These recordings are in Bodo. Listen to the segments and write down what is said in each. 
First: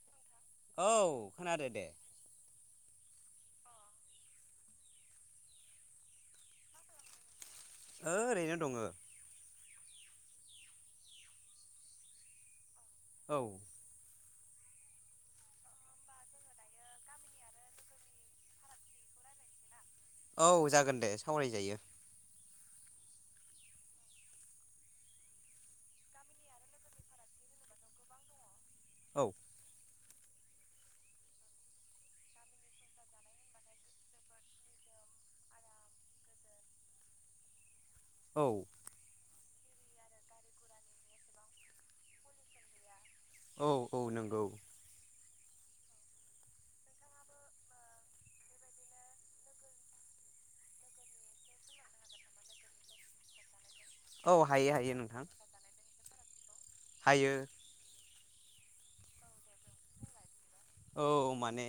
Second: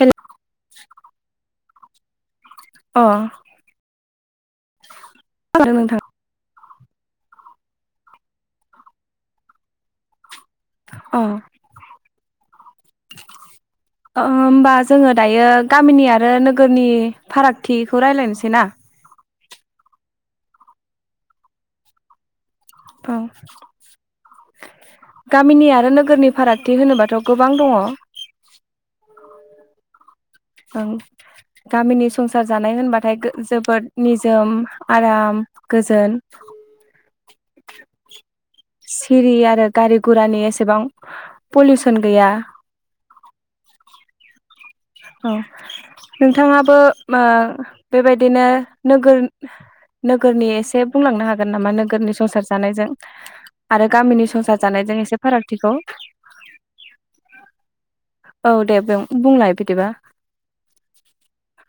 हेल' औ खोनादो दे अ आरो नोंथां ओ ओरैनो दङ औ औ अ अ होमबा जोङो दायो गामिनि आरो नोगोरनि फारागथिखौ रायलायनोसै ना औ जागोन दे सावरायजायो औ गामिनि आरो नोगोरनि फारागथि होनोबाथ' गोबां दङ औ ओं गामिनि संसार जानाय होनबाथाय जोबोद निजोम आराम गोजोन औ सिरिया गारि घुरानि एसेबां पलिउसन गैया औ औ नंगौ औ नोंथाङाबो ओ बेबायदिनो नोगोर नोगोरनि एसे बुंलांनो हागोन नामा नोगोरनि संसार जानायजों आरो गामिनि औ संसार हायो हायो जानायजों एसे नोंथां फारागथिखौ हायो औ दे बुंलाय बिदिबा औ माने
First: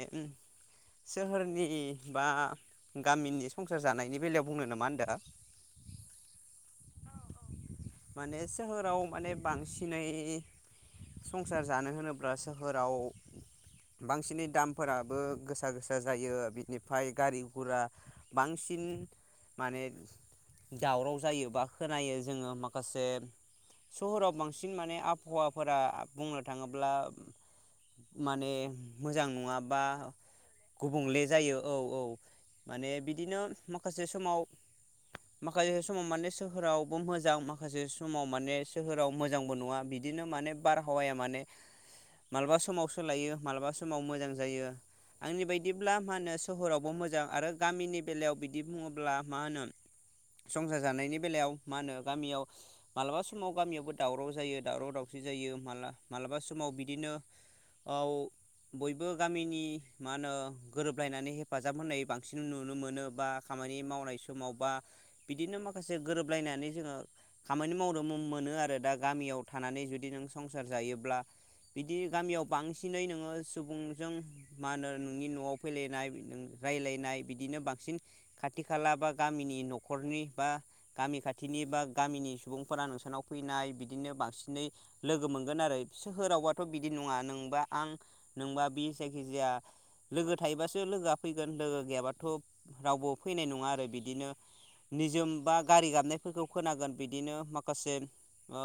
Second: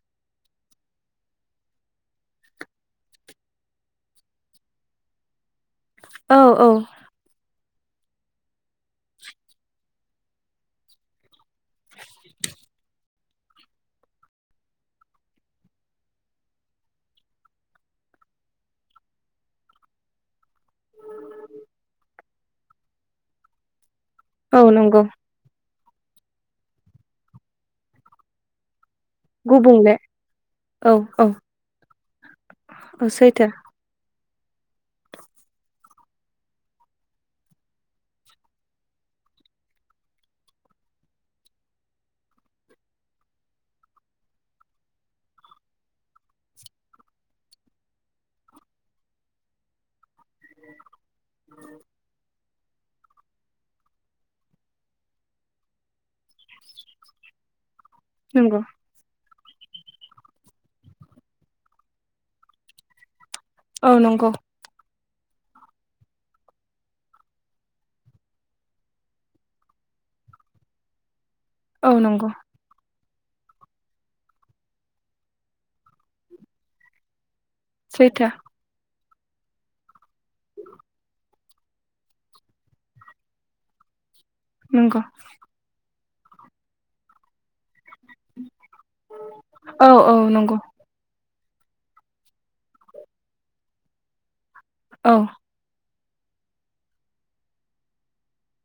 सोहोरनि बा गामिनि संसार जानायनि बेलायाव बुंनो नामा होनदो औ औ माने सोहोराव माने बांसिनै संसार जानो होनोब्ला सोहोराव बांसिनै दामफोराबो गोसा गोसा जायो बिनिफ्राय गारि घुरा बांसिन माने दावराव जायो बा खोनायो जोङो मा माखासे सहराव औ बांसिन माने नंगौ आबहावा फोरा बुंनो थाङोब्ला माने मोजां नङा बा गुबुंले गुबुंले जायो औ औ माने औ बिदिनो सैथो माखासे समाव माखासे समाव माने सोहोरावबो मोजां मा खासे समाव माने सोहोराव मोजांबो नङा बिदिनो माने बारहावाया माने मालाबा समाव सोलायो मालाबा समाव मोजां जायो आंनि बायदिब्ला मा होनो सोहोरावबो मोजां आरो गामिनि बेलायाव बिदि बुङोब्ला मा होनो संसार जानायनि बेलायाव मा होनो गामियाव मालाबा समाव गामियावबो दावराव जायो दावराव दावसि जायो मा-मालाबा समाव बिदिनो आव नंगौ बयबो गामिनि मा होनो गोरोबलायनानै हेफाजाब होननाय बांसिन नुनो मोनो बा खामानि औ मावनाय नंगौ समाव बा बिदिनो माखासे गोरोबलायनानै जोङो खामानि मावनो मोनो आरो दा गामियाव थानानै जुदि नों संसार जायोब्ला औ बिदि नंगौ गामियाव बांसिनै नोङो सुबुंजों मा होनो नोंनि न'आव फैलायनाय ओ रायलायनाय बिदिनो बांसिन सैथो खाथि खाला बा गामिनि नखरनि बा गामि खाथिनि बा गामिनि सुबुंफोरा नोंसानाव फैनाय बिदिनो बां सिनै नंगौ लोगो मोनगोन आरो सोहोरावबाथ' बिदि नङा नोंबा आं नोंबा बि जायखिजाया औ औ लोगो नंगौ थायोबासो लोगोआ फैगोन लोगो गैयाबाथ' रावबो फैनाय नङा आरो बिदिनो औ निजोम बा गारि गाबनाय फोरखौ खोनागोन बिदिनो माखासे ओ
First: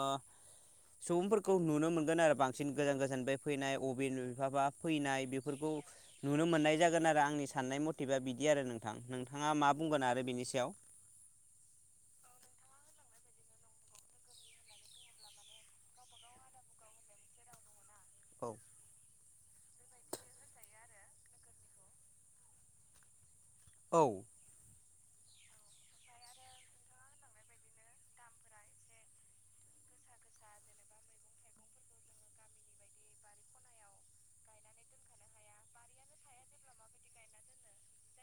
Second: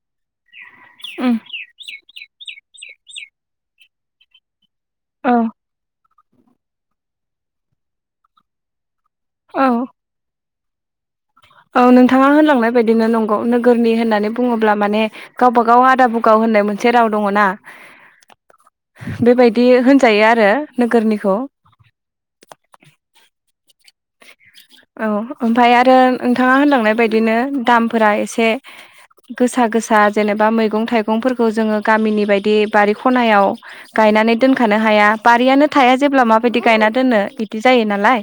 उम सुबुंफोरखौ नुनो मोनगोन आरो बांसिन गोजान गोजानफ्राय फैनाय अबिन बिफाबा फैनाय औ बेफोरखौ नुनो मोननाय जागोन आरो आंनि साननाय मथिभा बिदि आरो नोंथ थां नोंथाङा औ मा बुंगोन आरो बेनि सायाव औ नोंथाङा होनलांनाय बायदिनो नंगौ नोगोरनि होननानै बुङोब्ला माने गावबागाव आदा बुगाव होननाय मोनसे राव दङ ना औ बेबायदि होनजायो आरो नोगोरनिखौ औ औ ओमफ्राय आरो नोंथाङा होनलांनाय बायदिनो दामफोरा एसे गोसा गोसा जेनेबा मैगं थाइगंफोरखौ जोङो गामिनि बायदि बारि खनायाव गायनानै दोनखानो हाया बारियानो थाया जेब्ला माबायदि गायना दोननो बिदि जायो नालाय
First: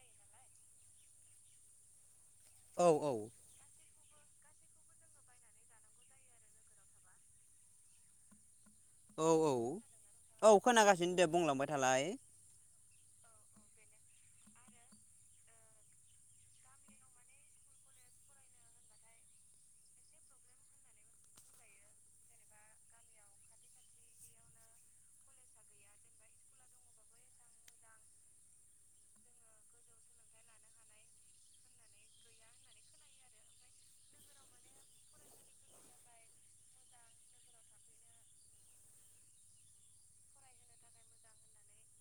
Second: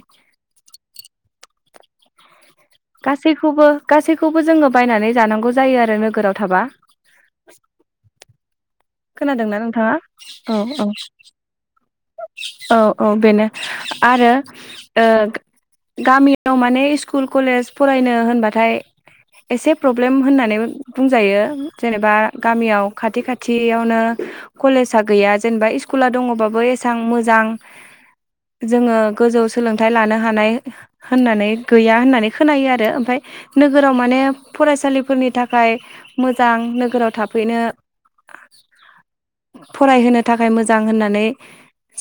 औ औ गासैखौबो गासैखौबो जोङो बायनानै जानांगौ जायो आरो नोगोराव थाबा औ खोनादों औ ना नोंथाङा औ खोनागासिनो दे बुंलांबाय थालाय औ औ औ बेनो आरो ओ गामियाव माने स्कुल कलेज फरायनो होनबाथाय एसे प्रब्लेम होननानैबो बुंजायो जेनेबा गामियाव खाथि खाथि खाथियावनो कलेजआ गैया जेनेबा स्कुला दङबाबो एसां मोजां जोङो गोजौ सोलोंथाइ लानो हानाय होननानै गैया होननानै खोनायो आरो ओमफफ्राय नोगोराव माने फरायसालिफोरनि थाखाय मोजां नोगोराव थाफैनो फरायहोनो थाखाय मोजां होननानै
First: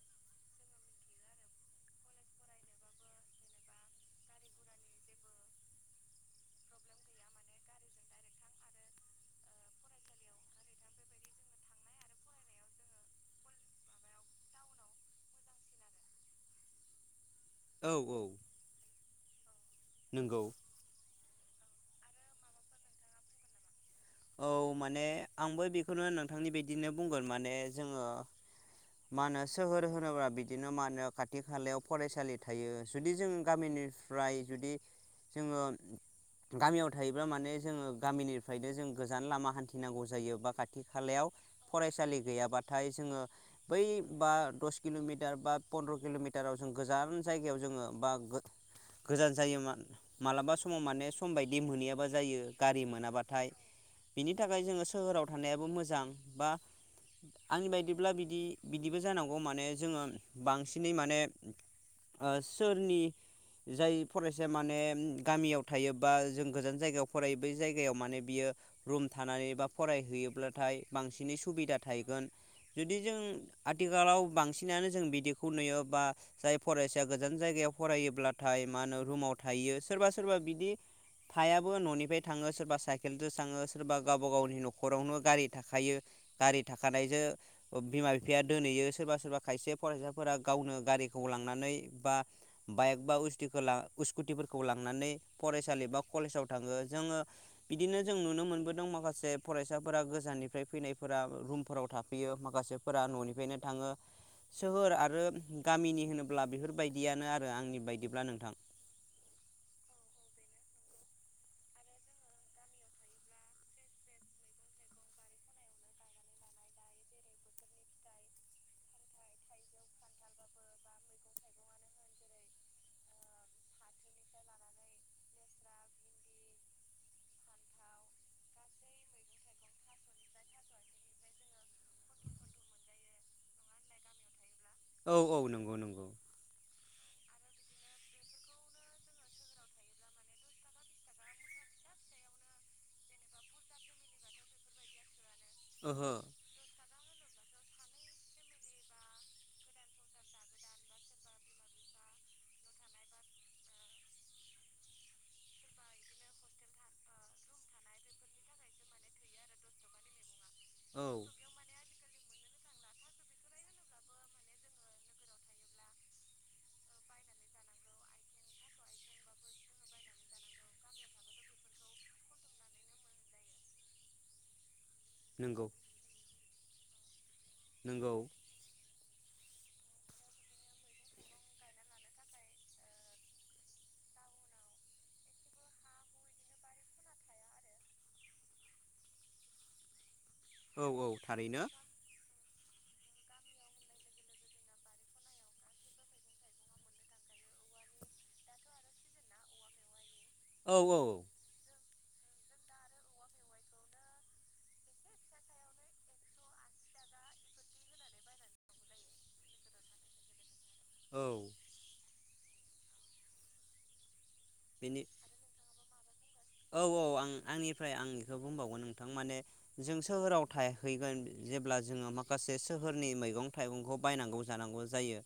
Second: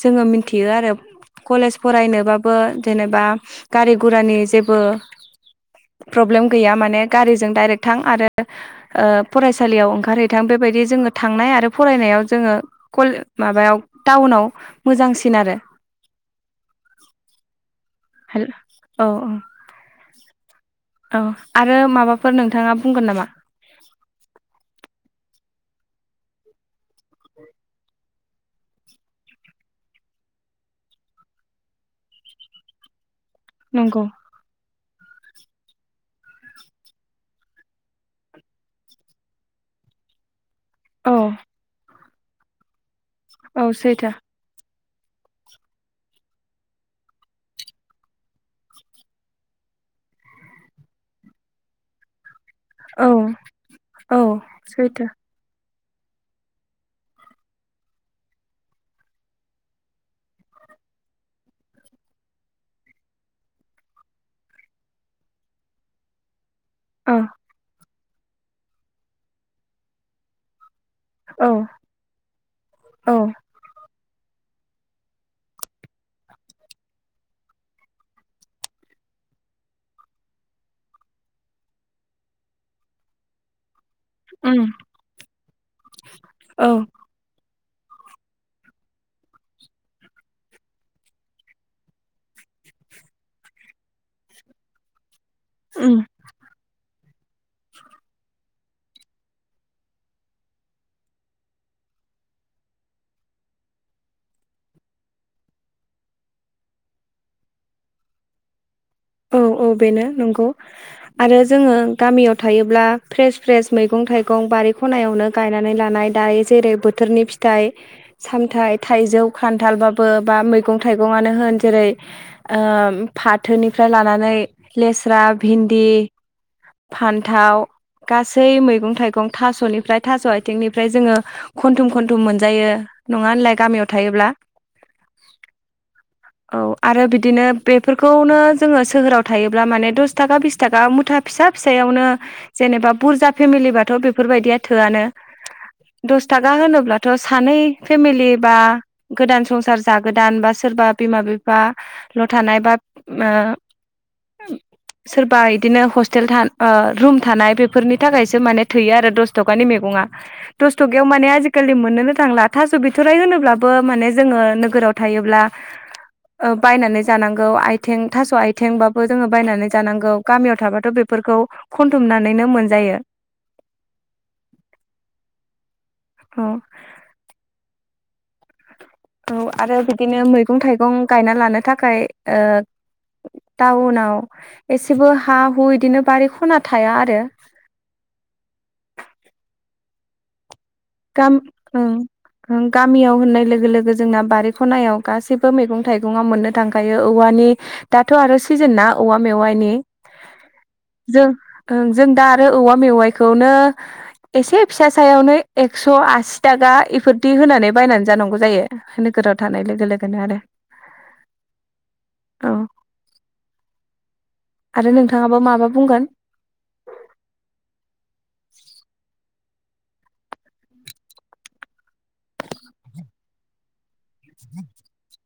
जोङो मिथियो आरो कलेज फरायनोबाबो जेनेबा गारि गुरानि जेबो प्रब्लेम गैया माने गारिजों दाइरेक्ट थां आरो फरायसालियाव ओंखार हैथां बेबायदि जोंनो थांनाय आरो फरायनायाव थावनाव मोजांसिन आरो औ औ हेल औ औ नोंगौ औ आरो माबाफोर नोंथाङा बुंगोन नामा औ माने आंबो बेखौनो नोंथांनि बदिनो बुंगोन माने जोङो मा होनो सोहोर होनोब्ला बिदिनो मा होनो खाथि खालायाव फरायसालि थायो जुदि जों नंगौ गामिनिफ्राय जुदि जोङो गामियाव थायोब्ला माने जोङो गामिनिफ्रायनो जों गोजान लामा हान्थिनांगौ जायो बा खा खाथि औ खालायाव फरायसालि गैयाबाथाय जोङो औ बै सैथो बा द किल'मिटार बा पन्द्र' किल'मिटाराव जों गोजान जायगायाव जोङो बा गोजान जायो मालाबा समाव माने सम बायदि मोनहैयाबा जायो गारि औ मोनाबाथाय औ बिनि थाखाय जोङो सैथो सोहोराव थानाय आंनि बायब्ला आंनि बायदिब्ला बिदि बिदिबो जांगौ बांसिनै माने ओ सोरनि जाय फरायसाया गामियाव थायोबा जे गोजान जायगायाव औ फरायो बै जायगायाव माने बियो रुम थानानै बा फरायहैयोब्लाथाय बांसिनै औ सुबिदा थाहैगोन जुदि औ जों आथिखाल आथिखालाव बांसिनानो जों बिदिखौ नुयो बा जाय फरायसाया गोजान जायगायाव फरायोब्लाथाय मा होनो रुमाव थायो सोरबा सोरबा बिदि थायाबो ननिफ्राय थाङो सोरबा साइकेलजों थाङो सोरबा गावबा गावनि उम न'खरावनो गारि थाखायो गारि औ थाखानायजों बिमा बिफाया दोनहैयो सोरबा सोरबा खायसे फरायसाफोरा गावनो गारिखौ लांनानै बा बाइक बा उस स्कुटिफोरखौ लांनानै फरायसालि उम बा कलेजाव थाङो जोङो बिदिनो जों नुनो मोनबो माखासे फरायसाफोरा गोजाननिफ्राय फैनायफोरा रुमफोराव थाफैयो माखासेफोरा ननिफ्रायनो थाङो सोहोर आरो गामिनि होनोब्ला बेफोरबायदियानो आरो आंनि बायदिब्ला नोंथां औ औ बेनो नंगौ आरो जोङो गामियाव थायोब्ला फ्रेस फ्रेस मैगं थाइगं बारि खनायावनो गायनानै लानाय दायो जेरै बोथोरनि फिथाइ सामथायाइ थाइजौ खान्थालबाबो बा मैगं थाइगंनो होन जेरै फाथोनि ओमफ्राय लानानै लेस्रा भिन्दि फान्थाव गासै मैगं थाइगं थास'निफ्राय थास' आथिंनिफ्राय जोङो खन्थुम खन्थुम मोनजायो नङा होनलाय गामियाव थायोब्ला औ औ नोंगौ नोंगौ औ आरो बिदिनो बेफोरखौनो जोङो सोहोराव थायोब्ला माने दस थाखा बिस थाखा मुथा फिसा फिसायावनो जेनेबा बुरजा फेमिलिबाथ' बेफोरबायदिया थोआनो ओहो दस थाखा होनोब्ला थ' सानै फेमिलि बा गोदान संसार जागोदान बा सोरबा बिमा बिफा ल' थानाय बा ओ सोरबा इदिनो हस्टेल था ओ रुम थानाय बेफोरनि थाखायसो माने थैयो आरो दस थकानि मैगङा औ दस्थ'खायाव माने आजिखालि मोननो नो थांला थास बिथ'राय होनोब्लाबो माने जोङो नोगोराव थायोब्ला ओ बायनानै जानांगौ आइथें थास' आइ थें बाबो जोङो बायनानै जानांगौ गामियाव थाबाथ' बेफोरखौ खनथुमनानैनो मोनजायो नोंगौ औ नोंगौ औ आरो बिदिनो मैगं थाइगं गायना लानो थाखाय ओ टाउनाव एसेबो हा हु बिदिनो बारि खना थाया आरो औ औ गाम थारैनो ओं ओं गामियाव होननाय लोगो लोगो जोंना बारि खनायाव गासैबो मैगं थाइगङा मोननो थांखायो औवानि दाथ'ए आरो सिजोन ना औवा मेवाइनि औ औ जो ओं जों दा आरो औवा मेवाइखौनो एसे फिसा सायावनो एक्स' आसि थाखा इफोरदि होनानै बायनानै जानांगौ जायो नोगोराव थानाय लोगो लोगोनो आरो औ औ आरो बेनि नोंथाङाबा माबा बुंगोन औ औ आं आंनिफ्राय आं बेखौ बुंबावगोन नोंथां माने जों सोहोराव थायहैगोन जेब्ला जोङो माखासे सोहोरनि मैगं थाइगंखौ बायनांगौ जानांगौ जायो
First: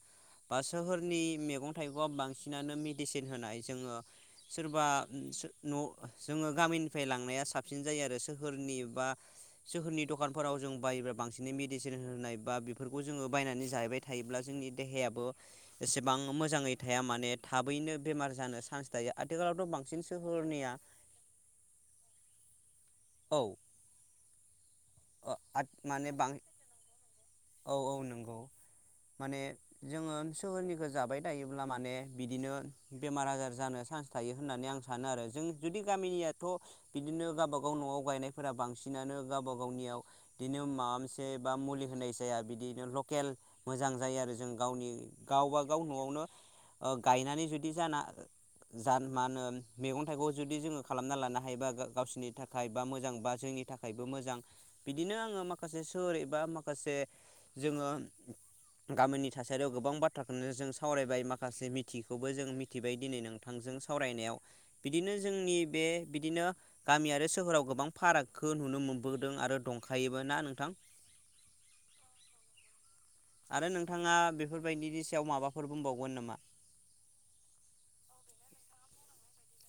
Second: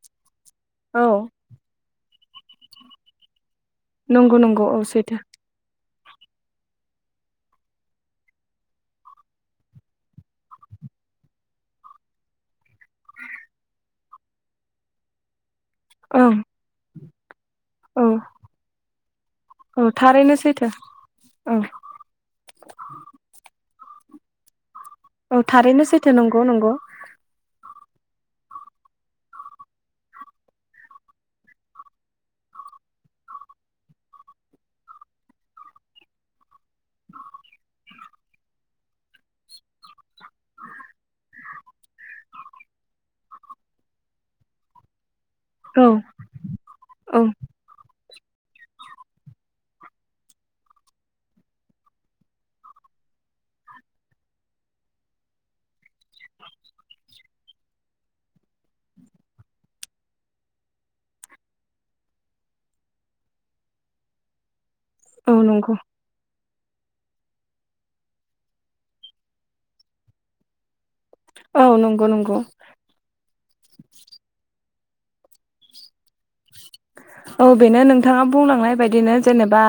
बा औ सोहोरनि मेगन थाइगआव बांसिनानो मिडिसिन होनाय जोङो नंगौ नंगौ औ सोरबा सैथो उम सो न' जोङो गामिनिफ्राय लांनाया साबसिन जायो आरो सोहोरनि बा सोहोरनि दखानफोराव जों बायोब्ला बांसिनै मिडिसिन होनाय बा बेफोरखौ जोङो बायनानै जाहैबाय थायोब्ला जोंनि देहायाबो एसेबां ओं मोजाङै थाया मा थाबैनो औ बेमार जानो चान्स थायो आथिखालावथ' औ बांसिन थारैनो सैथो सोहोरनिया औ औ ओ औ आद थारैनो माने सैथो बां नंगौ नंगौ औ औ नोंगौ माने जोङो सोहोरनिखौ जाबाय थायोब्ला माने बिदिनो बेमार आजार जानो चान्स थायो होननानै आं सानो आरो जों जुदि गामिनियाथ' बिदिनो गाबा गा गाव न'आव गायनायफोरा बांसिनानो गावबा गावनियाव बिदिनो माबा मोनसे बा मुलि होनाय जाया बिदिनो लकेल मोजां जायो आरो जों गावनि गावबागाव औ न'आवनो ओ औ गायनानै जुदि जाना जा मा होनो मैगं थाइगं जुदि जोङो खालामना लानो हायोबा गावसोरनि थाखाय। बा मोजां बा जोंनि थाखायबो मोजां बिदिनो आङो माखासे सोर एबा माखासे जोङो गाबोननि थासारियाव गोबां बाथ्राखौनो जों सावरायबाय माखासे मिथिखौबो जों मिथिबाय दिनै नोंथांजों सावरायनायाव बिदिनो औ जोंनि नंगौ बे बिदिनो गामि आरो सोहोराव गोबां फारागखौ नुनो मोनबोदों आरो दंखायोबो ना नोंथां। औ नंगौ नंगौ। आरो नोंथाङा बेफोर बायदिनि सायाव माबाफोर बुंबावगोन नामा? औ बेनो नोंथाङा बुंलांनाय बादिनो जेनेबा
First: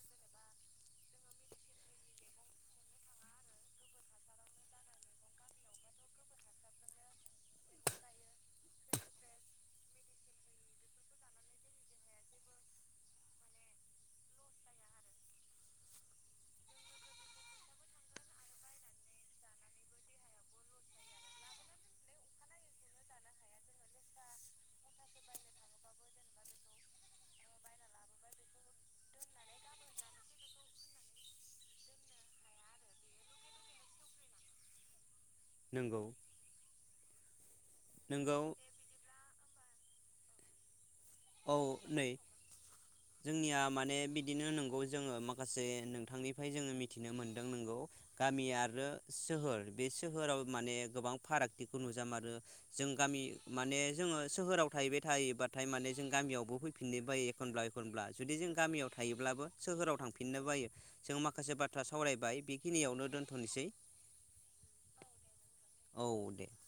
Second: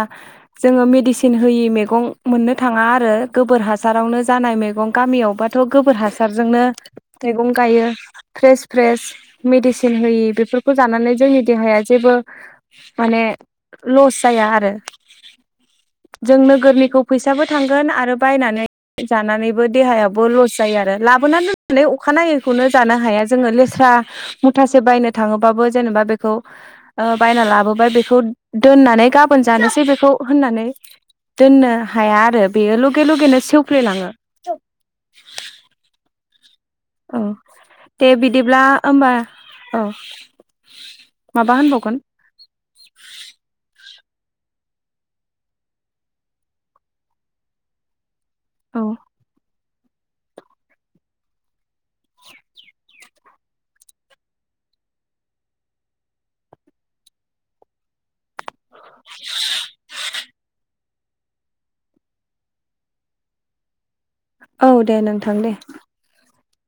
जोङो मेडिसिन होयि मैगं मोननो थाङा आरो गोबोर हासारावनो जानाय मैगं गामियावबाथ' गोबोर हासारजोंनो मैगं गायो फ्रेस फ्रेस मेडिसिन होयि बेफोरखौ जानानै जोंनि देहाया जेबो माने लस जाया आरो जों नोगोरनिखौ फैसाबो थांगोन आरो बायनानै जानानैबो देहायाबो लस जायो आरो लाबोना दोननानै अखानायैखौनो जानो हाया जोङो लेस्रा मुथासे बायनो थाङोबाबो जेनेबा बेखौ ओ बायना लाबोबाय बेखौ दोननानै गाबोन जानोसै बेखौ होननानै दोननो हाया आरो बेयो लगे लगेनो सेवफ्लेलाङो नंगौ अ दे बिदिब्ला होमबा। औ माबा औ होनबावगोन नै जोंनिया माने बिदिनो नोंगौ जोङो माखासे नोंथांनिफ्राय जोङो मिथिनो मोनदों नोंगौ। गामि औ आरो सोहोर बे सोहोराव माने गोबां फारागथिखौ नुजा मारो जों गामि माने जोङो सोहोराव थाहैबाय थायोबाथाय माने जों गामियावबो फैफिननो बायो एखनब्ला एखनब्ला जुदि जों गामियाव थायोब्लाबो सोहोराव थांफिननो बायो। जों माखासे बाथ्रा सावरायबाय बेखिनियावनो दोनथ'नोसै औ दे नोंथां दे। औ दे ओर